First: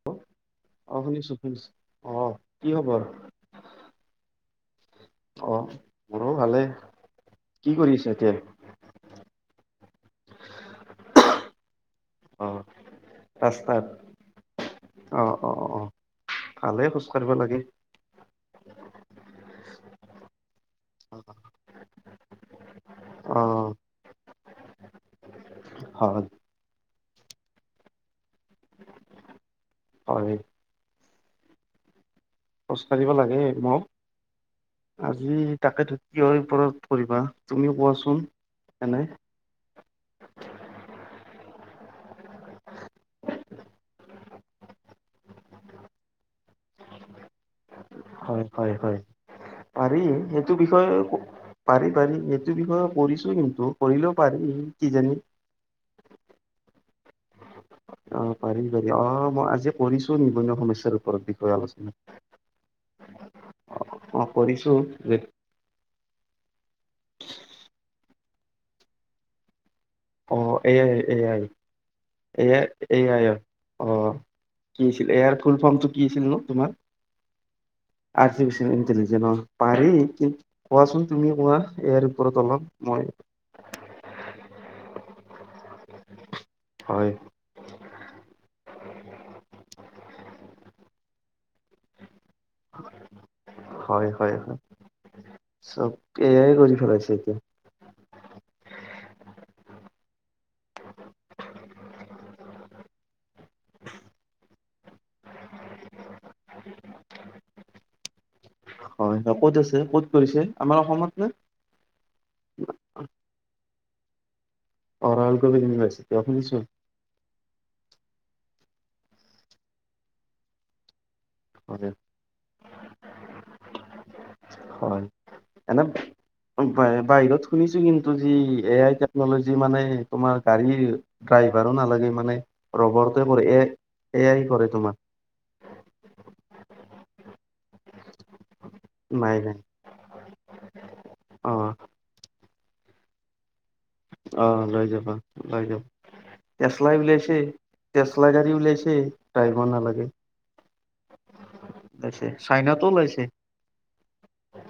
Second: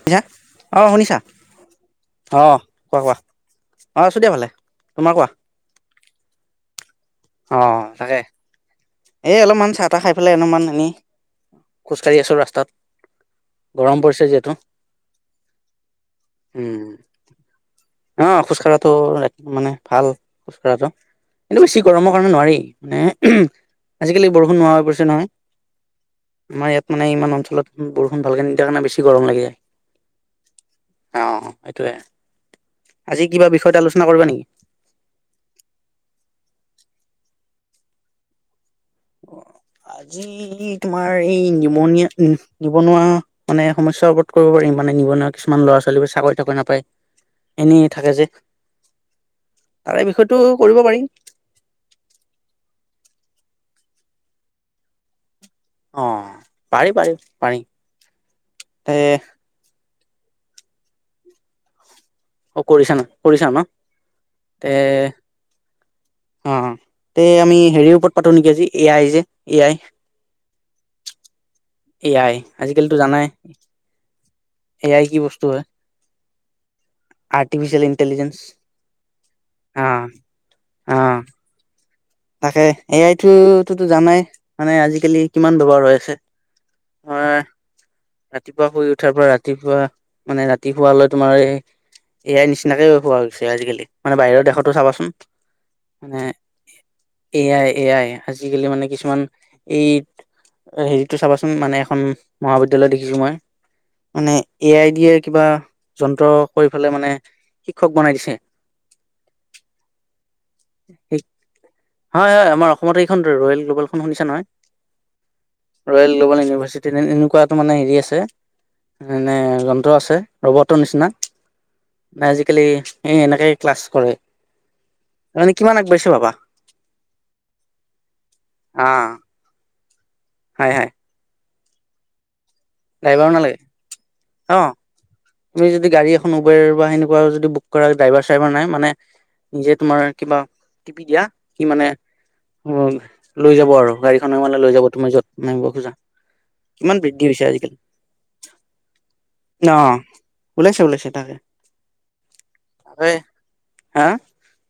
[unintelligible] অঁ অ শুনিছা? শুনিছো শুনিছো অ অঁ কি খবৰ কোৱা কোৱা? অঁ আছোঁ দিয়া ভালে, তোমাৰ কোৱা? অ' মোৰো ভালে, কি অ', কৰিছা তাকে। এতিয়া? এই অলপমান চাহ - তাহ খাই পেলাই অলপমান এনেই খোজ কঢ়ি আছো অ ৰাস্তাত। ৰাস্তাত? গৰম পৰিছে যিহেতু। অ' অ'। অ অ ভালে উম। খোজ কাঢ়িব লাগে। অ' খোজকঢ়াটো ৰাতি মানে ভাল, খোজ কঢ়াটো কিন্তু বেছি গৰমৰ কাৰণে নোৱাৰি। নে অ উহু, আজিকালি বৰষুণ নোহোৱা হৈ পৰিছে নহয়? হয়। আমাৰ ইয়াত মানে ইমান অঞ্চলত বৰষুণ ভালকে নিদিয়াৰ কাৰনে বেছি গৰম লাগি যায়। হয় অ' সেইটোয়ে। খোজকাঢ়িব আজি লাগে কিবা বিষয়ত ন? আলোচনা কৰিবা নেকি? আজি তাকেতো কিহৰ ওপৰত কৰিবা তুমিও কোৱাচোন এনে? আজি তোমাৰ এই নিমনিয়া উম নিবনুৱা মানে সমস্যাৰ ওপৰত কৰিব পাৰিম? মানে নিবনুৱা কিছুমান ল'ৰা ছোৱালীবোৰ চাকৰি টাকৰি নাপায় এনেই থাকে যে হয়, হয়, হয় পাৰি পাৰি তাৰে পাৰি বিষয়টো সেইটো কৰিব পাৰিম বিষয়কো পাৰি পাৰি এইটো বিষয়েও কৰিছো কিন্তু, কৰিলেও পাৰি কিজানি। অ' পাৰি পাৰি পাৰি। অ', পাৰি পাৰি তে অ' মই আজি কৰিছো নিবনুৱা সমস্যাৰ ওপৰত বিষয়ে আলোচনা। অ' কৰিছা ন কৰিছা ন? অ কৰিছো তে যে অ', তে আমি হেৰিৰ ওপৰত পাতো নেকি আজি? এ আই যে এ আই! অঁ, A I, A I A I S আজিকালিতো আই এ জানাই আইয়ত কি আছিল, এ আই ফুল ফৰ্মটো কি আছিলনো তোমাৰ? আৰ্টিফিচেল ইন্টেলি আৰ্টিফিচিয়েল ইটেলিজেন অ', পাৰি কি অ কোৱাচোন তুমি কোৱা এয়াৰ তাকে, এ আইটো টোতো, জানাই মানে আজিকালি কিমান ব্যৱহাৰ হৈ আছে! হয়! ৰাতিপুৱা শুই উঠাৰ পৰা ৰাতিপুৱা মানে ৰাতি শুৱালৈ তোমাৰ এই এ আই নিচিনাকে ব্যৱহাৰ হৈছে আজিকালি! হয় মানে হয় বাহিৰৰ হয় দেশতো চাবাচোন! চব মানে এ আই কৰি পেলাইছে এতিয়া এ আই, এ আই! আজিকালি মানে কিছুমান এই হেৰিটো চাবাচোন মানে এখন মহাবি বিদ্যালয়, দেখিছোঁ মই, মানে এ আই ডিয়ে কিবা যন্ত্ৰ কৰি পেলাই মানে শিক্ষক বনাই দিছে! হয়, ক'ত আছে? ক'ত কৰিছে? আমাৰ অসমত নে? হয়, হয়! আমাৰ অসমত এইখন ৰয়েল গ্ল'বেলখন শুনিছা নহয়? অ ৰয়েল কবিল ইউনিভাৰ্চিটি ৰয়েল অ গ্ল'বেল শুনিছো ইভাৰ্চিটি! তেনে এনেকুৱা এইটো মানে হেৰি আছে, মানে যন্ত্ৰ আছে ৰবটৰ নিচিনা! হয় নাই আজিকালি এই এনেকে ক্লাছ কৰে হয় মানে কিমান এনে আগবাঢ়িছে ভাবা! বাহিৰত শুনিছোঁ কিন্তু যি এ আই আহ টেকনলজি মানে তোমাৰ হাই গাড়ীৰ হাই ড্ৰাইভাৰো নালাগে মানে ৰবৰটোৱে ড্ৰাইভাৰো কৰে নালাগে এ, এ আই অ কৰে তোমাৰ! তুমি যদি গাড়ী এখন উবেৰ বা সেনেকুৱা যদি বুক কৰা ড্ৰাইভাৰ চাইভাৰ নাই মানে নাই নাই নিজে তোমাৰ কিবা টিপি দিয়া অ সি মানে উম লৈ যাব আৰু! গাড়ীখনে অ মানে লৈ যাব তুমি য'ত নামিব খোজা! টেসলাই কিমান বৃদ্ধি উলিয়াইছে, হৈছে আজিকালি টেসলা গাড়ী ওলাইছে অ ড্ৰাইভৰ নালাগে! ওলাইছে ওলাইছে তাকে চাইনাতো হয় ওলাইছে! হা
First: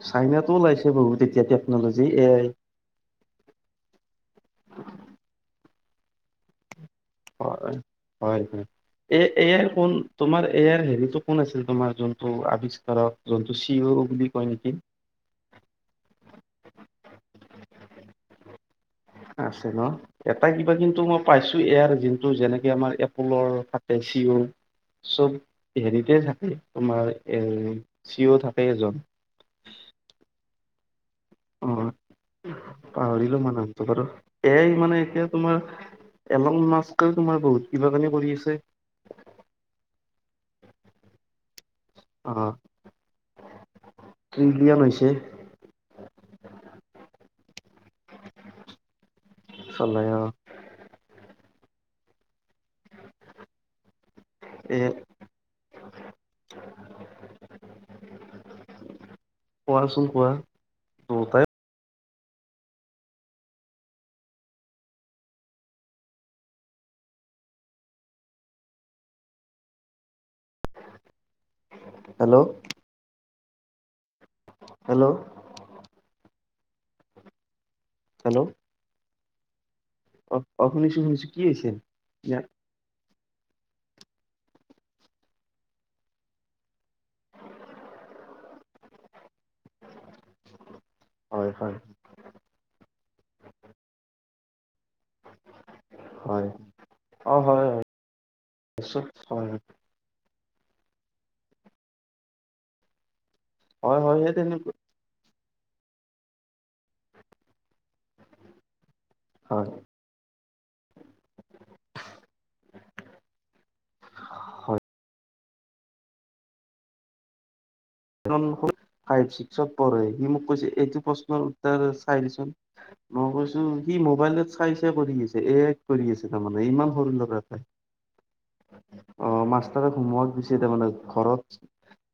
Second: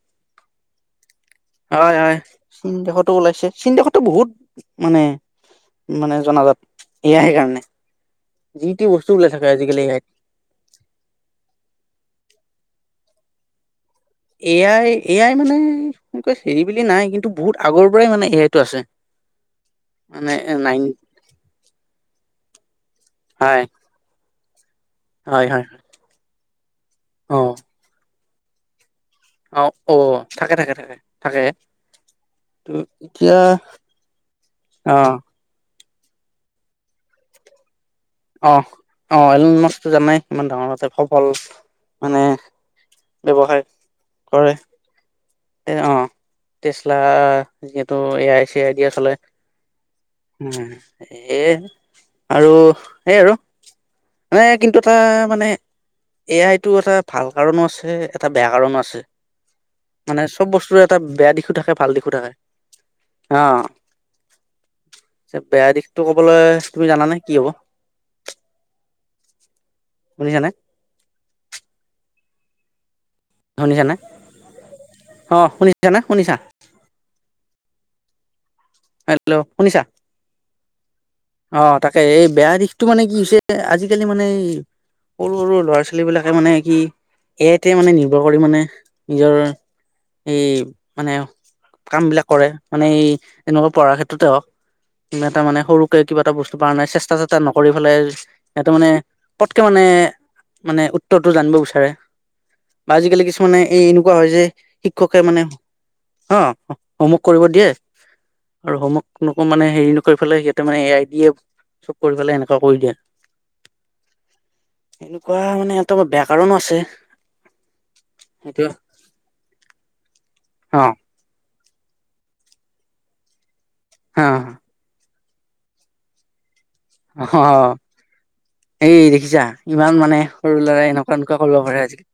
চাইনাটো ওলাইছে বহুতে! হয়, হয়! চীন দেশতো ওলাইছে! চীন দেশতো বহুত মানে মানে জনাজাত এ আই কাৰণে! হয় হয়! যি টি বস্তু এ, ওলাই থাকে এ আই আজিকালি কোন আইত তোমাৰ এ আইৰ হেৰিটো কোন আছিল, তোমাৰ যোনটো আৱিষ্কাৰক যোনটো চি অ' বুলি? কয় এ নেকি আই, এ আই মানে সেনকে হেৰি বুলি নাই, কিন্তু বহুত আগৰ পৰাই মানে এ আইটো আছে! আছে ন? মানে এটা কিবা নাইন কিন্তু মই পাইছোঁ এয়াৰ যোনটো যেনেকে আমাৰ এপলৰ হয় এ চি অ', চব হয় হয় হেৰিতে থাকে তোমাৰ অ এ চি অ' থাকেই এজন! অ', থাকে, থাকে, থাকে! থাকে অঁ, ত এতিয়া পাহৰিলোঁ মানুহটো বাৰু! এ আই অ মানে এতিয়া তোমাৰ এলং মাস্কেও তোমাৰ বহুত কিবা কানি কৰি আছে! অঁ, এলন মাচটো জানাই ইমান ডাঙৰ তাতে সফল- মানে অঁ, ব্যৱসায় কৰে ত্ৰিলিয়ন হৈছে। এ অঁ, টেচলা যিহেতু এ আই চি আই ডিয়ে চলাই। চলে অঁ। উম, হে আৰু সেই আৰু। মানে কিন্তু এ তাৰ মানে- এ আই টো এটা ভাল কাৰণো আছে এটা বেয়া কাৰণো আছে। কোৱাচোন মানে কোৱা চব বস্তুৰে এটা বেয়া দুটাই দিশো থাকে ভাল দিশো থাকে। অঁ পিছে, বেয়া দিশটো ক'বলে তুমি জানানে, কি হ'ব? শুনিছা নে? হেল্লো শুনিছা নে? হেল্লো' অঁ, শুনিছা নে, শুনিছা? হেল্লো' হেল্লো' শুনিছা? অ অ, শুনিছো শুনিছো। কি অ, হৈছে তাকে এই ইয়াত বেয়া দিশটো মানে কি হৈছে, আজিকালি মানে এই, সৰু সৰু ল'ৰা ছোৱালী বিলাকে মানে কি, এ আইতে মানে নিৰ্ভৰ কৰি মানে নিজৰ, এই মানে হয় হয় কাম বিলাক কৰে। মানে এই এনেকুৱা পঢ়াৰ ক্ষেত্ৰতে হওক, কিবা এটা মানে সৰু, কিবা এটা হয় বস্তু পাৰা নাই চেষ্টা অ জেষ্টা হয় নকৰি হয় পেলাই সিহতে মানে নিশ্চয় হয় পতকে মানে, মানে উত্তৰটো জানিব বিচাৰে। বা আজিকালি কিছুমানে এনেকুৱা হয় যে শি ক্ষকে মানে, অ হোমৱৰ্ক কৰিব দিয়ে। আৰু হোমৱৰ্ক নকো মানে হয় হেৰি নকৰি ফেলাই হেৰি সিহ তে মানে এ আই দিয়ে চব কৰি পেলাই এনেকুৱা কৰি দিয়ে। হয় এনেকুৱা মানে এটা বেয়া কাৰণো আছে। সেইটো ডনবস্কত ফাইভ ছিক্সত পঢ়ে, সি মোক কৈছে অ এইটো প্ৰশ্নৰ উ ত্তৰ চাই দেচোন। মই কৈছো সি অ মোবাইলত চাই চাই কৰি নিছে এ আই ত কৰি নিছে। তাৰ মানে, ইমান সৰু ল'ৰা এটাই। অ এই অ দেখিছা মাষ্টাৰে ইমান মানে হোমৱৰ্ক সৰু দিছিলে ল'ৰাই মানে এনেকুৱা এনেকুৱা কৰিব ঘৰত, পাৰে আজিকালি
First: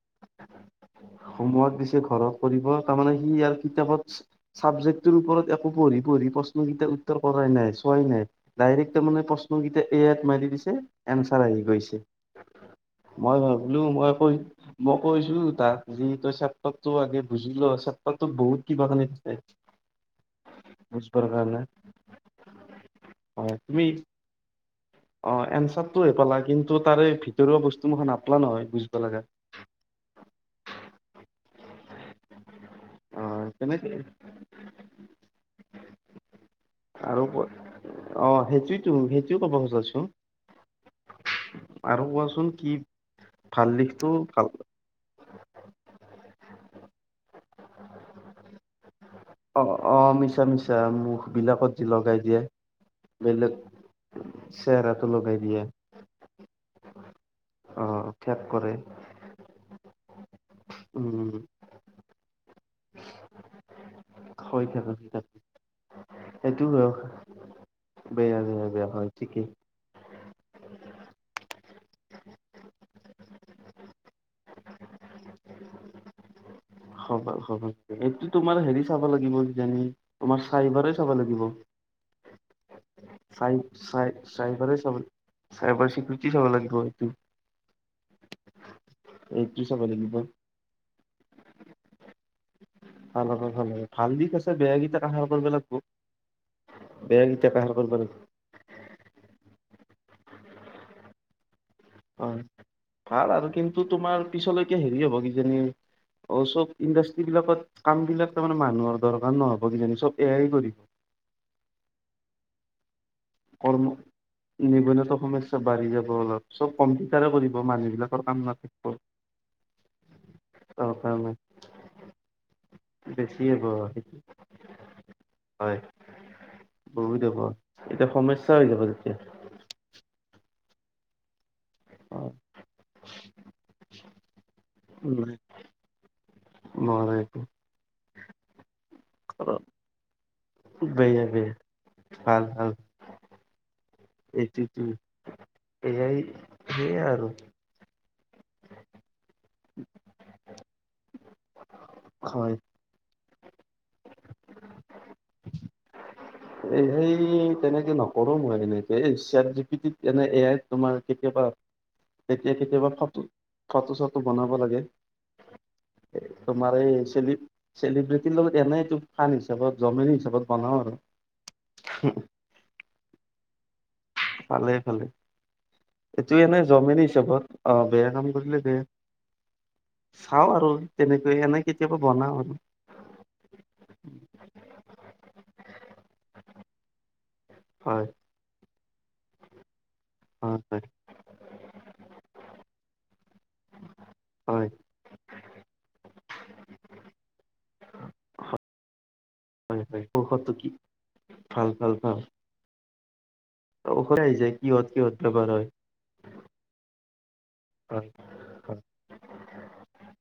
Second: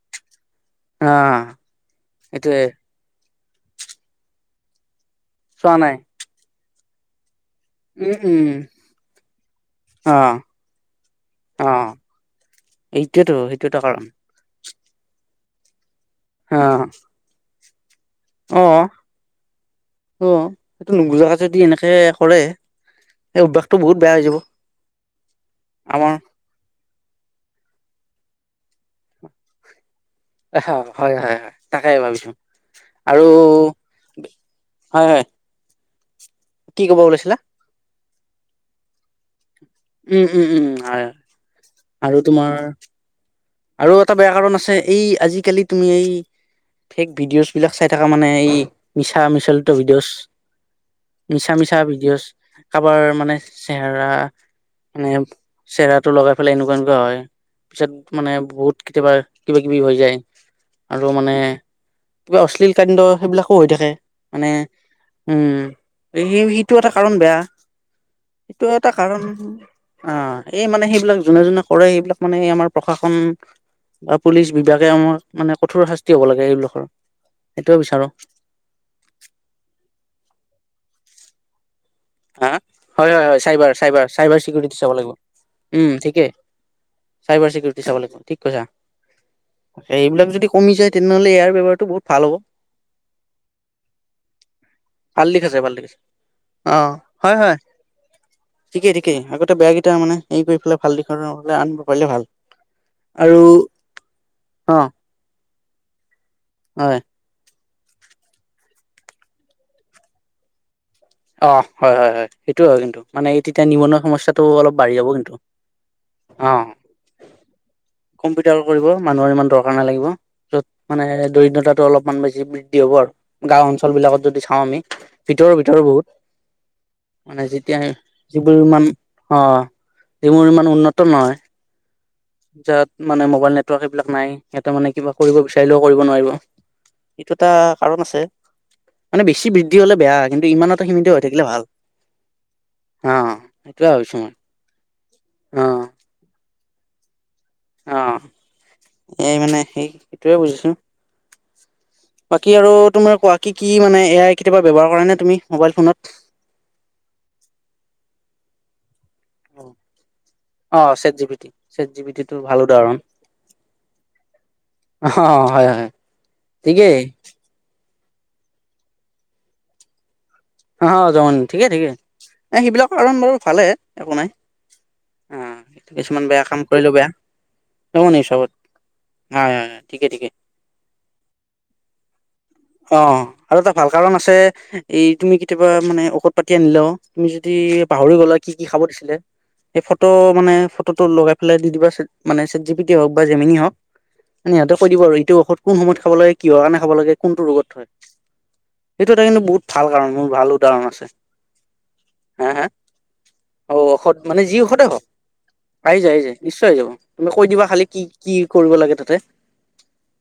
অ হোমৱৰ্ক দিছে ঘৰত সেইটোয়ে কৰিব। তাৰমানে সি ইয়াৰ কিতাপত চাবজেক্টটোৰ ওপৰত একো চোৱা নাই পঢ়ি পঢ়ি প্ৰশ্নকেইটাৰ উত্তৰ কৰাই নাইছো। চোৱাই উম নাই উম ডাইৰেক্ট তাৰমানে প্ৰশ্নকেইটা এ অ আইত মাৰি দিছে, এনছাৰ আহি অ গৈছে। এইটোয়েতো মই সেইটো এটা ভাবিলো কাৰণ মই পঢ়িম। মই কৈছিলো তাক, যে তই অ চেপ্তাৰটো আগে বুজিল', চে প্তাতো অ বহুত কিবাকিবি অ সেইটো থাকে বুজিবৰ নুবুজাকে কাৰণে। এই হয় অভ্যাসটো তুমি বহুত বেয়া হৈ যাব। অ এঞ্চাৰটো হে আমাৰ পালা, কিন্তু তাৰে ভিতৰুৱা বস্তু মুখা নাপালা নহয় বুজিব লগা। এইষা হয় হয় হয়। তাকে ভাবিছো অ আৰু তেনেকে হয় হয়। কি ক'ব ওলাইছিলা? আৰু অ সেইটোৱেতো সেইটোৱে কব খুজিছো। উম উম উম হয়, আৰু কোৱাচোন তোমাৰ কি ভাল আৰু দিশটো এটা বেয়া ভাল কাৰণ আছে, এই আজিকালিত তুমি এই, ফেক ভিডিঅ'ছ বিলাক চাই থাকা মানে, এই মিছা অ মিছলটো অ ভিডিঅ'ছ, মিছা মিছা মুখ মিছা বিলাকত মিছা যি লগাই ভিডিঅ'ছ দিয়ে কাৰোবাৰ মানে বেলেগ চেহেৰা চেহেৰাটো মানে লগাই দিয়ে চেহেৰাটো লগাই পেলাই এনেকুৱা এনেকুৱা হয়, অ পিছত মানে ফেক কৰে বহুত কেতিয়াবা কিবা কিবি হৈ যায়, আৰু মানে উম কিবা অশ্লীল কাণ্ড, সেইবিলাকো হৈ থাকে, মানে হৈ থাকে হৈ থাকে উম, সেইটো সেই-সেইটো হয়, এটা কাৰণ বেয়া, বেয়া বেয়া সেইটো বেয়া এটা হয় কাৰণ ঠিকেই অ', এই মানে সেইবিলাক যোনে যোনে কৰে, সেইবিলাক মানে এই আমাৰ প্ৰশাসন বা পুলিচ বিভাগে আমাৰ, মানে কঠোৰ শাস্তি হ'ব লাগে এইবিলাকৰ, হব হব সেইটোৱে বিচাৰোঁ। এইটো তোমাৰ হেৰি চাব লাগিব কিজানি, তোমাৰ চাইবাৰেই চাব লাগিব। হা? হয় হয় হয় চাইবাৰ চাইবাৰ চাইবাৰ চিকিউৰিটি চাই-চাই-চাইবাৰে চাব লাগিব লাগ উম চাইবাৰ ঠিকেই চিকউৰিটি চাব লাগিব এইটো, চাইবাৰ চিকিউৰিটি চাব লাগিব এইটো চাব লাগিব। প্ৰবলেম যদি কমি যায় তেনেহ'লে ইয়াৰ ব্যৱহাৰটো বহুত ভাল হ'ব। ভাল হ'ব ভাল হ'ব, ভাল দিশ আছে, বেয়া গিতাক ভাল কানসাৰ দিশ কৰিব আছে ভাল লাগিব। দিশ আছে অ', বেয়া হয় কেইটাক হয়। হাৰ কৰিব লাগিব ঠিকেই ঠিকেই, আগতে বেয়া কেইটা মানে হেৰি কৰি পেলাই ভাল দিশলৈ আনব হয়, ভাল আৰু কিন্তু তোমাৰ পিছলৈকে অ' হেৰি হ'ব, কিজানি অ', চব হয়। ইণ্ডাষ্ট্ৰ্ৰী বিলাকত কাম বিলাক তাৰ মানে মানুহৰ দৰকাৰ নহ'ব কিজানি, চব এ আইয়ে কৰিব অ', হয় হয় হয়, সেইটো হয় কিন্তু। মানে এই তেতিয়া কৰ্ম নিবনুৱা সমস্যাটো অলপ বাঢ়ি যাব নিবনুৱাটো কিন্তু, সমস্যা বাঢ়ি যাব অলপ চব অ'। কম্পিউটাৰে কৰিব মানুহ বিলাকৰ কাম কম্পিউটাৰ নাথাকিব কৰিব, মানুহৰ ইমান দৰকাৰ নালাগিব, য'ত তাৰ মানে কাৰণে দৰিদ্ৰতাটো অলপমান বেছি বৃ দ্ধি হ'ব আৰু, বেছি গাঁও হ'ব অঞ্চল বিলাকত সেইটো যদি চাওঁ আমি, ভিতৰৰ হয় ভিতৰৰ বহুত মানে [unintelligible] যেতিয়া সমস্যা যিবোৰ হৈ যাব ইমান, তেতিয়া অ', যিবোৰ ইমান উন্নত নহয়। অ'। যাত মানে ম'বাইল নেটৱৰ্ক এইবিলাক নাই, সিহঁতে মানে কিবা কৰিব নাই বিচাৰিলেও কৰিব নোৱাৰিব। নোৱাৰে এইটো একো এটা কাৰণ আছে, মানে বেছি বৃদ্ধি হ'লে বেয়া। কিন্তু ইমানতে সীমিত হৈ বেয়া থাকিলে বেয়া, ভাল ভাল ভাল। অ'। সেইটোৱে ভাবিছোঁ ম এইটো-এইটোৱে, এ আই সেইয়া আৰু। অ', এই মানে সেই-সেইটোৱে বুজিছোঁ। হয় বাকী আৰু তোমাৰ কোৱা, কি কি মানে এ আই কেতিয়াবা ব্যৱহাৰ কৰানে তুমি মোবাইল ফোনত? এ সেই, তেনেকে নকৰোঁ মই এনেকে এইচ চাত জিপিতিত, এনে এ আইত অ তোমাৰ চেট জি পি টি কেতিয়াবা চেট জি পি টি টো তেতিয়া ভাল কেতিয়াবা উদাহৰণ ফটো-ফটো চটো বনাব লাগে অ হয় হয় তোমাৰ এই ঠিকেই চেলি-চেলিব্ৰিটিৰ লগত এনেই এইটো ফান হিচাপত, জমনি হিচাপত বনাও আৰু অ', জমনি ঠিকেই ঠিকেই, এই সেইবিলাক কাৰণত বাৰু ভালেই, একো নাই। ভালে ভালেই, অ', কিছুমান এইটো বেয়া কাম এনেই কৰিলেও জমনি বেয়া হিচাপত, অ', বেয়া নিউজ কাম চাবত কৰিলে বেয়া হয় হয় হয়, ঠিকেই ঠিকেই। খাওঁ আৰু তেনেকৈ, এনেই কেতিয়াবা বনাওঁ আৰু। অ'। আৰু এটা ভাল কাৰণ আছে, এই তুমি কেতিয়াবা মানে ঔষধ পাতি আনিলেও, তুমি যদি হয় পাহৰি গ'লা কি কি খাব দিছিলে সেই ফটো মানে হয় হয় ফটোটো লগাই পেলাই দি দিবাচোন মানে চেট জিপিটি হওঁক বা জেমিনি হওঁক এনে হয় সিহঁতক সুদিব এইটোঔষধ কোন সময় খাব লাগে কিহৰ কাৰণে খাব লাগে। কোনটো ৰোগত থয়। সেইটো এটা কিন্তু বহুত ভাল কাৰণ মোৰ ভাল উদাহৰণ আছে। ভ, ভাল খাওঁ। হা, হা অ', ঔষধ অকলে মানে আহিছে। যি ঔষধে কিহত হওক কিহত বেপাৰ হয়। আহি যায়। আহি যায়। নিশ্চয় আহি যাব। তুমি কৈ দিবা খালি কি হয় কি? কৰিব হয় লাগে। তাতে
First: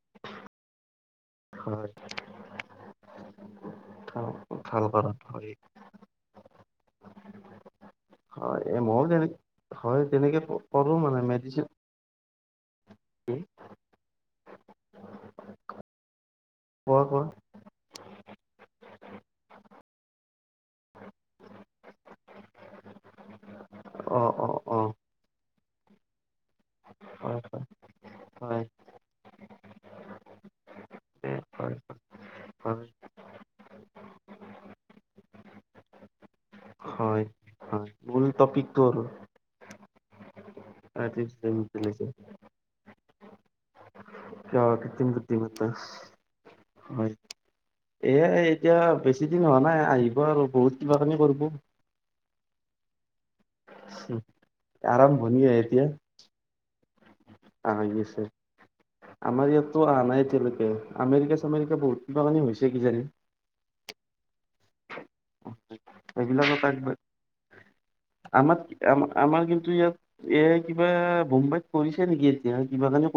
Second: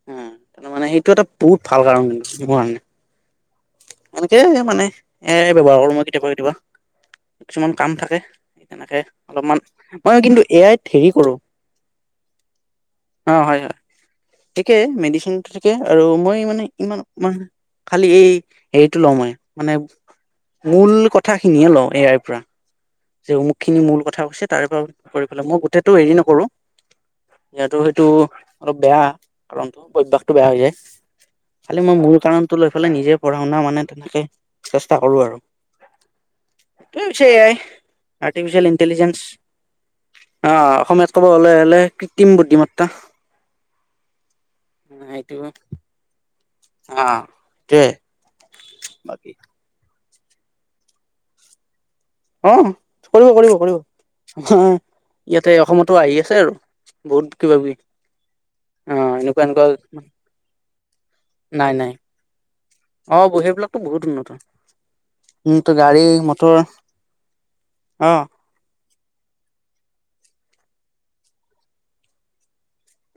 হ তাৰ মানে সেইটো এটা বহুত ভাল হয় কাৰণ মোৰ কাৰণে এনেকে মানে ভাল কাৰণ এ হয় ব্যৱহাৰ কৰোঁ। মই কেতিয়াবা কেতিয়াবা কিছুমান কাম থাকে। হয় এ তেনেকে ময়ো তেনে অলপমান হয় মই তেনেকে কিন্তু এ আইত কৰো হেৰি মানে কৰোঁ। মেডিচিন [inaudible] অ', হয়। হয়। থিকে মেডিচিন থিকে আৰু মই মানে কোৱা কোৱা ইমান খালি এই হেৰিটো লওঁ। মই মানে মূল কথা খিনিয়ে লওঁ এ আই পৰা যে অমুকখিনি অ মূলকথা কৈছে। অ তাৰে অ পৰা কৰি পেলাই মই গোটেইটো হেৰি নকৰোঁ। হয় হয় যিহেতু সেইটো হয় অলপ বেয়া কাৰণটো অভয়াসটো বেয়া হৈ যায়। দে, হয় খালি মই মূল কাৰণটো লৈ হয় পেলাই নিজে পঢ়া শুনা মানে তেনেকে চেষ্টা কৰোঁ আৰু ত, হয় পছেয়াই হয় মূল আৰ্টিফিচিয়েল টপিকটো আৰু ইণ্টেলিজেন্ঞ্চ আহ', অসমীয়াত ক'ব হ'লে আৰ্টিফিচিয়েল হ'লে ইন্টেলিজেন্স কৃত্ৰিম বুদ্ধিমত্তা ক, কিতিম সেইটো বৃদ্ধিম অ হয়। সেইটোৱে এ এতিয়া বেছি বাকী দিন হয়। নাই আহিব আৰু বহুত কিবা কিনি কৰিব। অ', কৰিব কৰিব কৰিব অ', আৰম্ভণিহে ইয়াতে এতিয়া অসমতো আহি আছে আৰু। বহুত কিবা কিবি আহি আছে। অ এনেকুৱা আমাৰ এনেকুৱা ইয়াতো অহা নাই এতিয়ালৈকে, আমেৰিকা নাই চামেৰিকা নাই বহুত কিবা কানি হৈছে কিজানি। অ', ব-সেইবিলাকতো বহুত উন্নত। উম, গাড়ী এইবিলাকত মটৰ অ'। আম-আমাৰ কিন্তু ইয়াত এ, কিবা বোম্বাইত পৰিছে নেকি এতিয়া কিবা কেনে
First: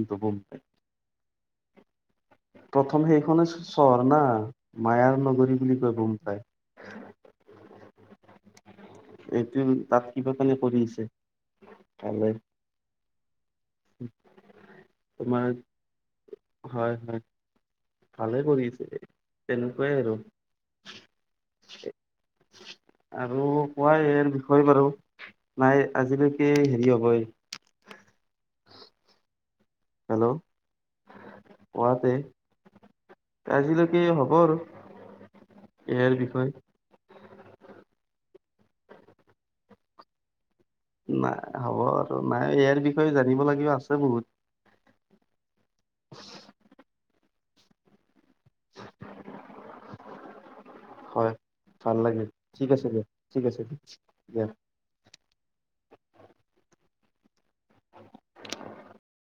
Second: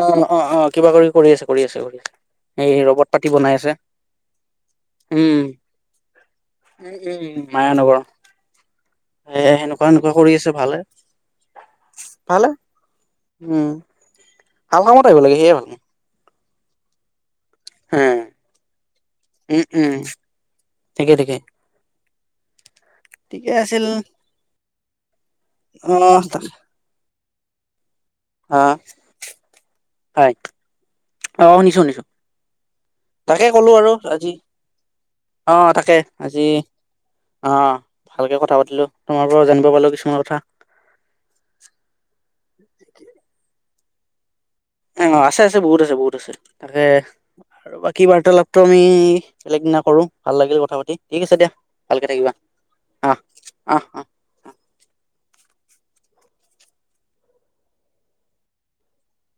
অ', অ', অ', কিবা কৰি কৰি আছে কৰি আছে বুলি। প্ৰথম সেইখনে চহৰ না, মায়াৰ উম নগৰী বুলি কয় বোম্বাই। উম, উম, মায়ানগৰ। এ, এইটো সেনেকুৱা তাত সেনেকুৱা কিবা কৰি কাৰণে আছে ভালহে। ভালে ভালহে উম। ভাল কামত আহিব লাগে তোমাৰ সিয়ে হয় হয়। ভালে কৰিছে, উম উম তেনেকুৱাই আৰু। ঠিকে ঠিকে আৰু ঠিকে আছিল কোৱা ইয়াৰ বিষয়ে বাৰু নাই অ', তা আজিলৈকে হেৰি হ'ব এই আ, হেল্ল' হয় অ', শুনিছোঁ শুনিছোঁ। কোৱাতে তাকে ক'লো আৰু আজিলৈকে আজি, হ'ব আৰু অ', তাকে ইয়াৰ আজি বিষয়ে অ', ভালকে কথা পাতিলোঁ তোমাৰ পৰাওঁ জানিব পাৰিলোঁ কিছুমান কথা। নাই হ'ব আৰু নাই ইয়াৰ বিষয়ে জানিব লাগিব আছে বহুত। অ', আছে আছে বহুত আছে বহুত আছে তাকে আৰু বাকী কি বাৰ্তালাপটো আমি বেলেগদিনা কৰোঁ ভাল লাগিল কথা পাতি, ঠিক হয় আছে দিয়া ভাল ভালকে লাগিল থাকিবা। ঠিক আছে দিয়ক অহ, ঠিক আছে অহ অ'। দিয়া [unintelligible]